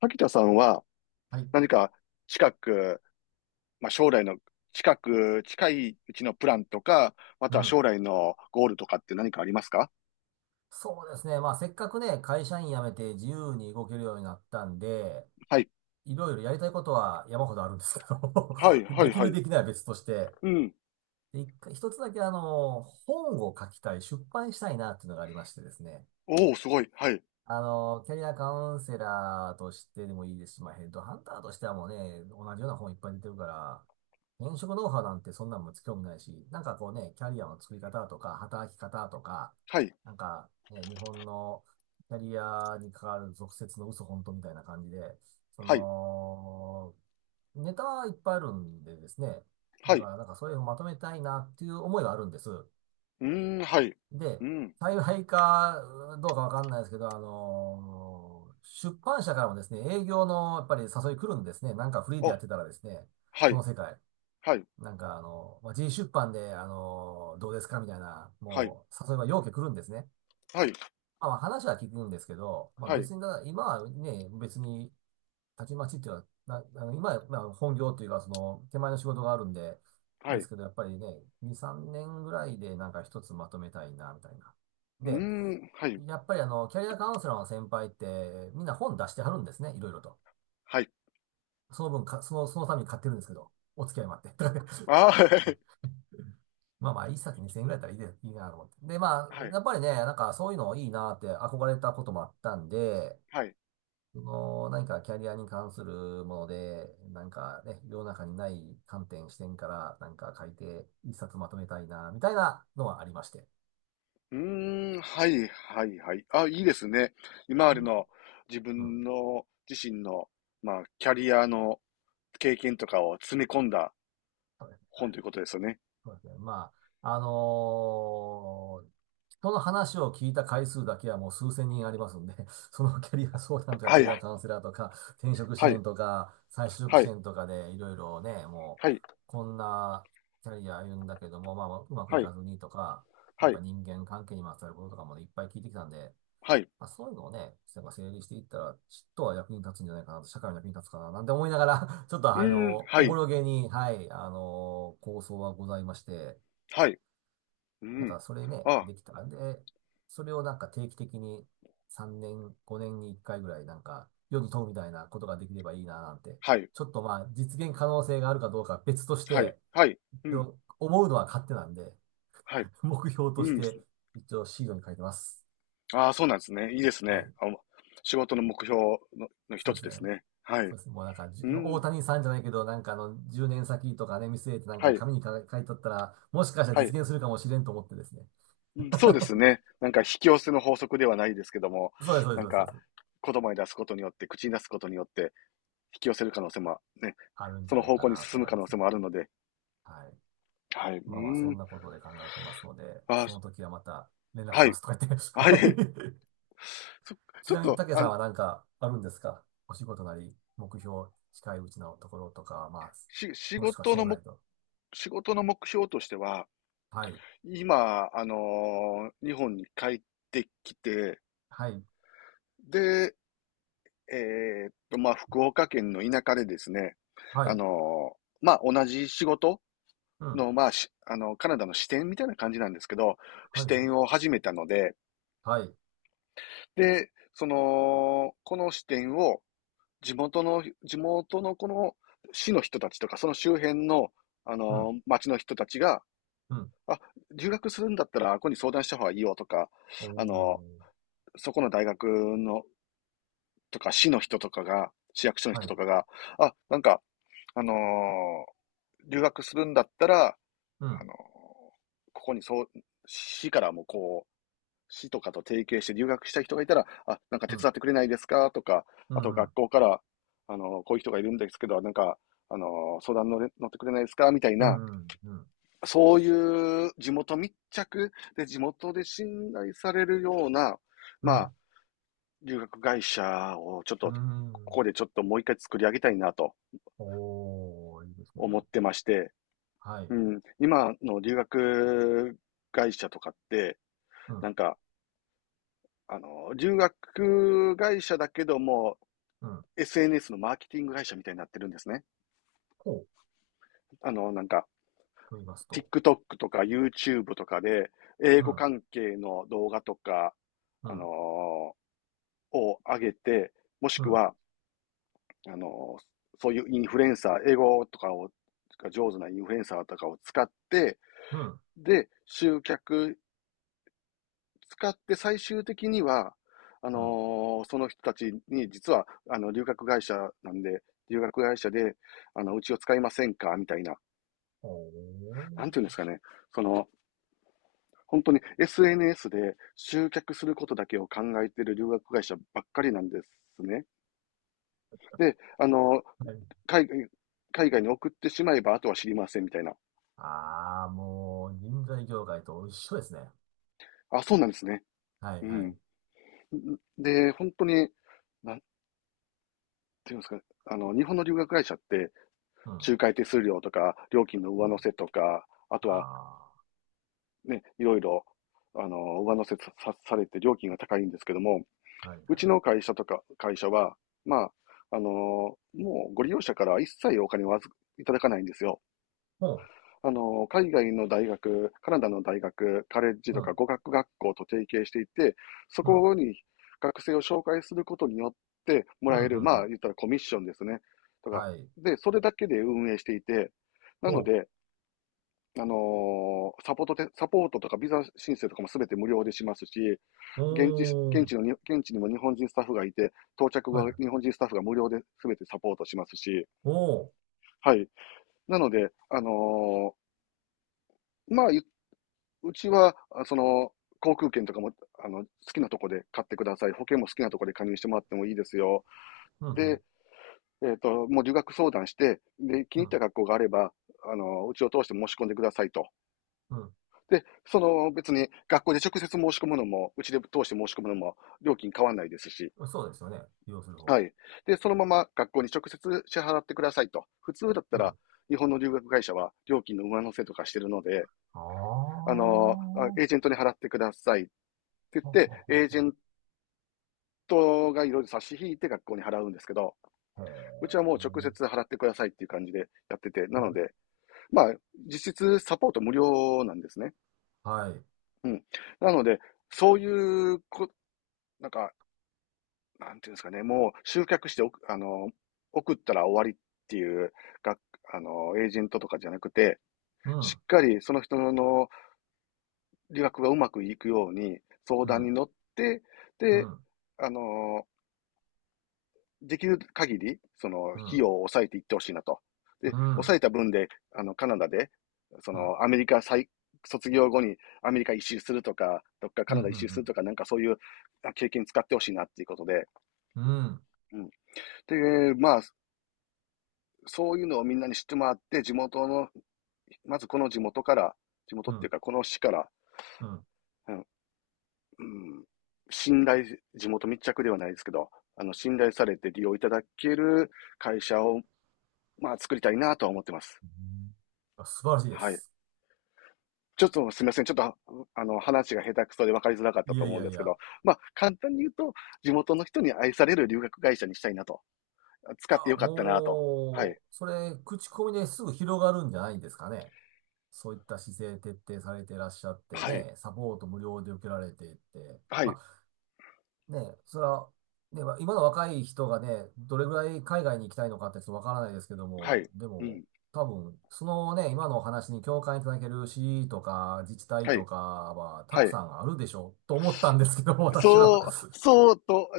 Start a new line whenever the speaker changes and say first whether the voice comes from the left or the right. left: 滝田さんは
right: はい。
left: 何か近く、まあ、将来の近く、近いうちのプランとか、ま
right: う
left: たは
right: ん。
left: 将来のゴールとかって何かありますか？
right: そうですね。まあ、せっかくね、会社員辞めて自由に動けるようになったんで、
left: はい。
right: いろいろやりたいことは山ほどあるんですけど、
left: はい、は
right: で
left: い、
right: き
left: は
right: る
left: い。
right: できないは別として、
left: うん。
right: で一回一つだけ本を書きたい、出版したいなっていうのがありましてですね。
left: おお、すごい。はい。
right: キャリアカウンセラーとしてでもいいですし、まあ、ヘッドハンターとしてはもうね、同じような本いっぱい出てるから、転職ノウハウなんてそんなんも興味ないし、なんかこうね、キャリアの作り方とか、働き方とか、
left: はい、
right: なんか、ね、日本のキャリアに関わる俗説の嘘本当みたいな感じで、そ
left: はい、
right: の、ネタはいっぱいあるんでですね、
left: は
right: だか
left: い。
right: らなんかそれをまとめたいなっていう思いはあるんです。
left: うーん、はい。
right: で、
left: うん。
right: 幸いかどうかわかんないですけど、ー出版社からもですね、営業のやっぱり誘い来るんですね。なんかフリーでや
left: お、
right: ってたらですね、
left: は
right: この
left: い、
right: 世界、
left: はい、
right: なんかまあ、G 出版で、どうですかみたいな、
left: はい、
right: もう誘いは要件来るんですね。
left: はい、
right: まあまあ話は聞くんですけど、まあ
left: はい、
right: 別にだ、今はね、別に、たちまちっていうのは、な、あの今はまあ本業というか、その、手前の仕事があるんで、
left: はい。
right: で
left: う
right: すけど、やっぱりね、2、3年ぐらいでなんか一つまとめたいな、みたいな。
left: ー
right: で、
left: ん、はい、
right: やっぱりキャリアカウンセラーの先輩って、みんな本出してはるんですね、いろいろと。
left: はい。
right: その分か、その、そのために買ってるんですけど、お付き合いもあって。
left: あ、はい、
right: まあまあ、一冊2000円ぐらいだったらいいで、いいなと思って。で、ま あ、
left: はい、
right: やっぱりね、なんかそういうのいいなって憧れたこともあったんで、
left: はい。
right: その、何かキャリアに関するもので、なんかね、世の中にない観点、視点から、なんか書いて、一冊まとめたいな、みたいなのはありまして。
left: うーん、はい、はい、はい。あ、いいですね。今ま
right: う
left: で
right: ん。
left: の自
right: うん、
left: 分の自身の、まあ、キャリアの経験とかを詰め込んだ本ということですよね。
right: そうですね。まあ、人の話を聞いた回数だけはもう数千人ありますんで、そのキャリア相談とか
left: は
right: キャリア
left: い、
right: カウンセラーとか、転職支
left: はい、
right: 援とか、再就職
left: は
right: 支
left: い、
right: 援とかでいろいろね、もう、
left: はい、
right: こんなキャリア歩んだけども、まあ、うまくい
left: はい、はい、
right: かずにとか、や
left: は
right: っ
left: い、
right: ぱ人間関係にまつわることとかもねいっぱい聞いてきたんで、まあ、そういうのをね、なんか整理していったら、ちっとは役に立つんじゃないかなと、社会の役に立つかな、なんて思いながら、 ちょっと
left: うーん、は
right: おぼ
left: い、
right: ろげに、はい、構想はございまして、
left: はい、う
right: なん
left: ん。
right: かそれね、
left: あ、
right: できたら、で、それをなんか定期的に3年、5年に1回ぐらい、なんか、世に問うみたいなことができればいいな、なんて。
left: はい、
right: ちょっとまあ、実現可能性があるかどうかは別とし
left: はい、
right: て、
left: はい、う
right: 一
left: ん、
right: 応思うのは勝手なんで、
left: は い、
right: 目標と
left: う
right: し
left: ん。
right: て、一応シードに書いてます。
left: ああ、そうなんですね。いいです
right: は
left: ね。
right: い。
left: あ、仕事の目標の、の一
right: そう
left: つ
right: です
left: で
right: ね。
left: すね。はい。
right: そうですね。もうなんか、じ
left: う
right: ゅ大
left: ん、
right: 谷さんじゃないけど、なんか10年先とかね、見据えてなん
left: は
right: か
left: い、
right: 紙に書いとったら、もしかしたら
left: はい。
right: 実現するかもしれんと思ってですね。
left: うん、そうです ね。なんか引き寄せの法則ではないですけども、
right: そうです、そう
left: なん
right: です、そうです。
left: か
right: そうです、
left: 言葉に出すことによって、口に出すことによって引き寄せる可能性もね、
right: あるん
left: そ
right: じゃ
left: の
right: ない
left: 方
right: か
left: 向に
right: なと
left: 進む
right: 思い
left: 可
right: ま
left: 能
right: す
left: 性
right: ね。
left: もあるので、
right: はい。
left: はい。う
right: まあまあ、
left: ー
right: そ
left: ん。
right: んなことで考えてますので、
left: あ、
right: そ
left: そ、
right: の時はまた連絡
left: は
right: しま
left: い。
right: すとか言
left: は
right: っ
left: い。
right: て。はい。
left: そ、
right: ち
left: ちょっ
right: なみに、
left: と、
right: 竹さんはなんかあるんですか？お仕事なり、目標、近いうちのところとか、まあ、
left: し、仕
right: もしくは
left: 事の
right: 将来
left: も、
right: と。
left: 仕事の目標としては、
right: はい。
left: 今、日本に帰ってきて、
right: はい。
left: で、まあ、福岡県の田舎でですね、
right: はい。
left: まあ、同じ仕事
right: うん。
left: の、まあ、し、カナダの支店みたいな感じなんですけど、
right: は
left: 支
right: い。はい。
left: 店を始めたので、
right: はい。
left: で、その、この支店を地元の、地元のこの市の人たちとか、その周辺の、
right: うん。
left: 町の人たちが、
right: うん。
left: あ、留学するんだったら、ここに相談した方がいいよとか、
right: お
left: あの、
right: お、
left: そこの大学の、とか、市の人とかが、市役所の
right: は
left: 人
right: い。
left: とかが、あ、あのー留学するんだったら、
right: う
left: あ
right: ん、
left: のーここにそう、市からもこう、市とかと提携して留学したい人がいたら、あ、なんか
right: う
left: 手
right: ん、
left: 伝ってくれないですかとか、
right: う
left: あと
right: ん、う
left: 学
right: ん、
left: 校から、こういう人がいるんですけど、なんか、相談乗ってくれないですかみたい
right: うん、
left: な、
right: うん、うん、
left: そういう地元密着で地元で信頼されるような、
right: う
left: まあ、
right: ん、
left: 留学会社をちょっ
right: う
left: と、こ
right: ん、
left: こでちょっともう一回作り上げたいなと
right: おお、いいです
left: 思っ
right: ね。
left: てまして、
right: は
left: う
right: い。
left: ん、今の留学会社とかって、
right: う
left: な
right: ん、
left: んか、留学会社だけども、
right: うん、
left: SNS のマーケティング会社みたいになってるんですね。
right: こ
left: あの、なんか、
right: うと言いますと、
left: TikTok とか YouTube とかで、英
right: う
left: 語
right: ん、
left: 関係の動画とか、
right: う
left: あの
right: ん、
left: ーを上げて、もし
right: う
left: く
right: ん、
left: は、あのーそういうインフルエンサー、英語とかを、が上手なインフルエンサーとかを使って、
right: うん、
left: で、集客使って最終的には、
right: うん、
left: その人たちに、実は、留学会社なんで、留学会社で、うちを使いませんかみたいな、
right: おお、
left: なんていうんですかね、その、本当に SNS で集客することだけを考えている留学会社ばっかりなんですね。で、
right: はい。
left: 海外、海外に送ってしまえば、あとは知りませんみたいな。
right: ああ、もう、人材業界と一緒ですね。
left: あ、そうなんですね。
right: はい、
left: う
right: はい。
left: ん。で、本当に、なんていうんですかね、日本の留学会社って、
right: うん、
left: 仲介手数料とか、料金の
right: う
left: 上乗
right: ん、
left: せとか、あとは
right: あ
left: ね、いろいろ、上乗せされて料金が高いんですけども、
right: あ、はい、
left: う
right: は
left: ち
right: い。
left: の会社とか、会社は、まあ、もうご利用者から一切お金をいただかないんですよ。
right: ほ
left: 海外の大学、カナダの大学、カレッジ
right: う、う
left: とか
right: ん、
left: 語学学校と提携していて、そ
right: うん、
left: こに学生を紹介することによっても
right: うん、
left: らえ
right: う
left: る、
right: ん、う
left: まあ、
right: ん、
left: 言ったらコミッションですね。とか、
right: はい。
left: で、それだけで運営していて、なの
right: お
left: で、サポートて、サポートとかビザ申請とかもすべて無料でしますし、
right: お、
left: 現地、
right: お
left: 現
right: お、
left: 地のに、現地にも日本人スタッフがいて、到着後
right: はい、
left: は
right: は
left: 日
right: い。
left: 本人スタッフが無料ですべてサポートしますし、
right: おお、
left: はい。なので、まあ、うちは、その、航空券とかも、好きなとこで買ってください。保険も好きなとこで加入してもらってもいいですよ。
right: うん、うん、
left: で、えっと、もう留学相談して、で、気に
right: う
left: 入った
right: ん、
left: 学校があれば、うちを通して申し込んでくださいと。
right: うん。
left: で、その別に学校で直接申し込むのも、うちで通して申し込むのも料金変わんないですし、
right: そうですよね。利用する方
left: は
right: は。
left: い。で、そのまま学校に直接支払ってくださいと。普通だった
right: う
left: ら、
right: ん。
left: 日本の留学会社は料金の上乗せとかしてるので、
right: ああ、
left: あの、
right: は
left: エージェントに払ってくださいって言っ
right: はは
left: て、エージェ
right: は。
left: ントがいろいろ差し引いて学校に払うんですけど、
right: へ
left: うちはもう直
right: え。
left: 接払ってくださいっていう感じでやってて、な
right: は
left: の
right: い。
left: で、まあ、実質サポート無料なんですね。
right: はい。
left: うん。なので、そういうこ、なんか、なんていうんですかね、もう集客しておく、送ったら終わりっていう、が、エージェントとかじゃなくて、
right: う
left: し
right: ん。
left: っかりその人の理学がうまくいくように相
right: う
left: 談に
right: ん。
left: 乗って、
right: う
left: で、
right: ん。
left: あの、できる限り、その、
right: う
left: 費
right: ん。
left: 用を抑えていってほしいなと。で、
right: う
left: 抑
right: ん。
left: えた分で、カナダで、そ
right: うん。うん。
left: の、アメリカ再、卒業後にアメリカ一周するとか、どっかカ
right: う
left: ナダ一周する
right: ん。
left: とか、なんかそういう経験使ってほしいなっていうことで、
right: うん。
left: うん。で、まあ、そういうのをみんなに知ってもらって、地元の、まずこの地元から、地元
right: う
left: っていう
right: ん。
left: か、この市から、
right: うん、
left: うん、うん、信頼、地元密着ではないですけど、信頼されて利用いただける会社を、まあ、作りたいなとは思ってます。
right: うん、あ、素晴らしいで
left: はい。
right: す。
left: ちょっとすみません。ちょっと、話が下手くそで分かりづらかった
right: い
left: と
right: やい
left: 思うん
right: や
left: で
right: い
left: すけ
right: や。
left: ど、まあ、簡単に言うと、地元の人に愛される留学会社にしたいなと。
right: い
left: 使って
right: や、
left: よかったなと。は
right: も
left: い。
right: う、それ、口コミですぐ広がるんじゃないんですかね。そういった姿勢徹底されていらっしゃって
left: はい。
right: ね、サポート無料で受けられていって。
left: はい。
right: ま、ね、それは、ね、まあ今の若い人がね、どれぐらい海外に行きたいのかってちょっとわからないですけど
left: は
right: も、
left: い。
right: で
left: う
right: も、
left: ん。
right: 多分、そのね、今のお話に共感いただける市とか自治体
left: は
right: と
left: い。
right: かはた
left: は
right: く
left: い。
right: さんあるでしょうと思ったんですけど、私は。
left: そう、そうと、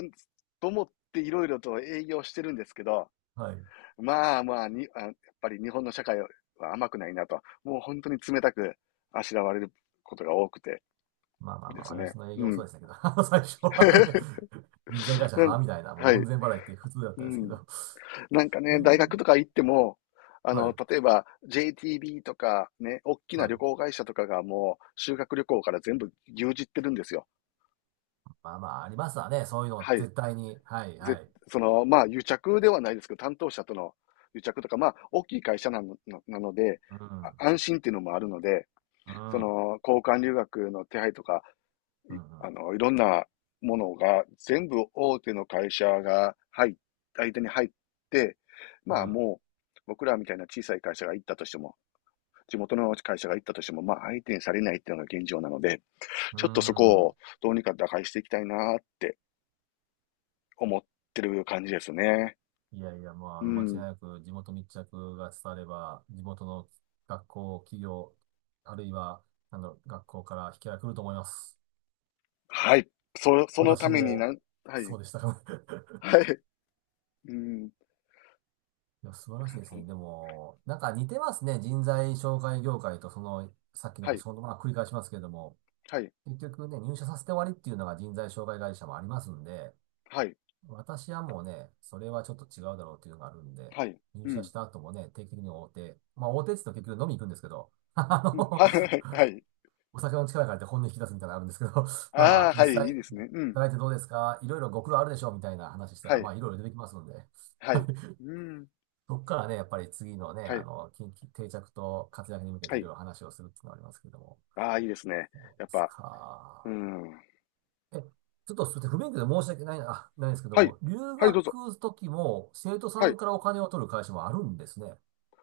left: と思っていろいろと営業してるんですけど、
right: はい。
left: まあまあに、あ、やっぱり日本の社会は甘くないなと、もう本当に冷たくあしらわれることが多くて
right: まあまあま
left: で
right: あ、
left: すね。
right: 私の営業
left: う
right: もそう
left: ん。
right: でしたけど、あの最初はね、人材会社
left: なん、
right: はみたいな、もう
left: はい。
right: 門前払いって普通だっ
left: う
right: たんですけ
left: ん。
right: ど。
left: なんか
right: え
left: ね、大
right: ー
left: 学とか行っても、
right: はい。
left: 例えば JTB とかね、大き
right: は
left: な
right: い。
left: 旅行会社とかがもう修学旅行から全部牛耳ってるんですよ。
right: まあまあ、ありますわね。そういうの、
left: はい。
right: 絶対に。はい、
left: ぜ、
right: はい。
left: その、まあ、癒着ではないですけど、担当者との癒着とか、まあ、大きい会社なの、なので、
right: うん。
left: 安心っていうのもあるので、
right: うん。
left: そ
right: うん。
left: の、交換留学の手配とか、
right: う
left: い、
right: ん。
left: いろんなものが、全部大手の会社が入っ、相手に入って、
right: う
left: まあ、
right: ん、
left: もう、僕らみたいな小さい会社が行ったとしても、地元の会社が行ったとしても、まあ、相手にされないっていうのが現状なので、
right: う
left: ちょっとそこ
right: ん。
left: をどうにか打開していきたいなって思ってる感じですね。
right: いやいや、もうあ
left: う
right: の、間違い
left: ん。
right: なく地元密着が伝われば、地元の学校、企業、あるいは、なんだろう、学校から引き合いが来ると思います。
left: はい。そ、そのた
right: 私
left: めに
right: も、
left: なん、は
right: そ
left: い、
right: うでしたから。
left: はい、うん。
right: いや、素晴
left: だ
right: らし
left: か
right: い
left: ら
right: で
left: そ
right: す
left: の、
right: ね。でも、なんか似てますね。人材紹介業界と、その、さっき
left: は
right: の
left: い、
right: 仕事、まあ、繰り返しますけれども、
left: はい、
right: 結局ね、入社させて終わりっていうのが人材紹介会社もありますんで、
left: はい、
right: 私はもうね、それはちょっと違うだろうっていうのがあるんで、
left: はい、
right: 入
left: う
right: 社
left: ん、
right: した後もね、定期的に大手、まあ大手って言うと結局飲みに行くんですけど、あ
left: うん、
right: の、
left: はい、はい。
right: お酒の力借りて本音引き出すみたいなのあるんですけど、まあま
left: ああ、
right: あ、
left: は
right: 実
left: い、いい
right: 際、
left: ですね。うん、
right: 働いてどうですかいろいろご苦労あるでしょうみたいな話した
left: は
right: ら、ま
left: い、
right: あいろいろ出てきますので、
left: はい、うん、
right: そこからね、やっぱり次のね、
left: は
right: あ
left: い、
right: の、近畿定着と活躍に向け
left: は
right: ていろ
left: い。
right: いろ話をするっていうのがありますけれども。
left: ああ、いいですね。
right: で
left: やっ
right: す
left: ぱ、う
right: か。
left: ん。
right: え、ちょっとすみません、不勉強で申し訳ないな、あ、ないんですけど
left: はい、
right: も、留
left: はい、どうぞ。
right: 学時も生徒さ
left: は
right: ん
left: い。
right: からお金を取る会社もあるんですね。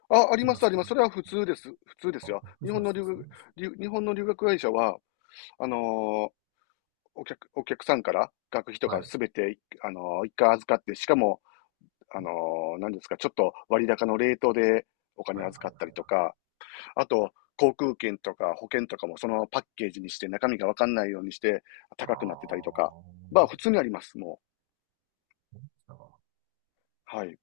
left: あ、ありま
right: 今
left: す、
right: ち
left: あり
right: ょっと、
left: ます。それは普通です。普通です
right: あ、
left: よ。
right: びっくり
left: 日
right: し
left: 本
right: ま
left: の
right: した。
left: 留
right: そ
left: 学、
right: うです。
left: 日本の留学会社は、あのーお客、お客さんから学費と
right: は
left: か
right: い。
left: すべて、一回預かって、しかも、あの何ですか、ちょっと割高のレートでお金
right: はい、はい、はい、は
left: 預か
right: い。
left: ったりとか、あと、航空券とか保険とかもそのパッケージにして中身がわかんないようにして
right: あ
left: 高くなってたりとか、
right: ー、
left: まあ普通にあります、も
right: なんか
left: う。はい。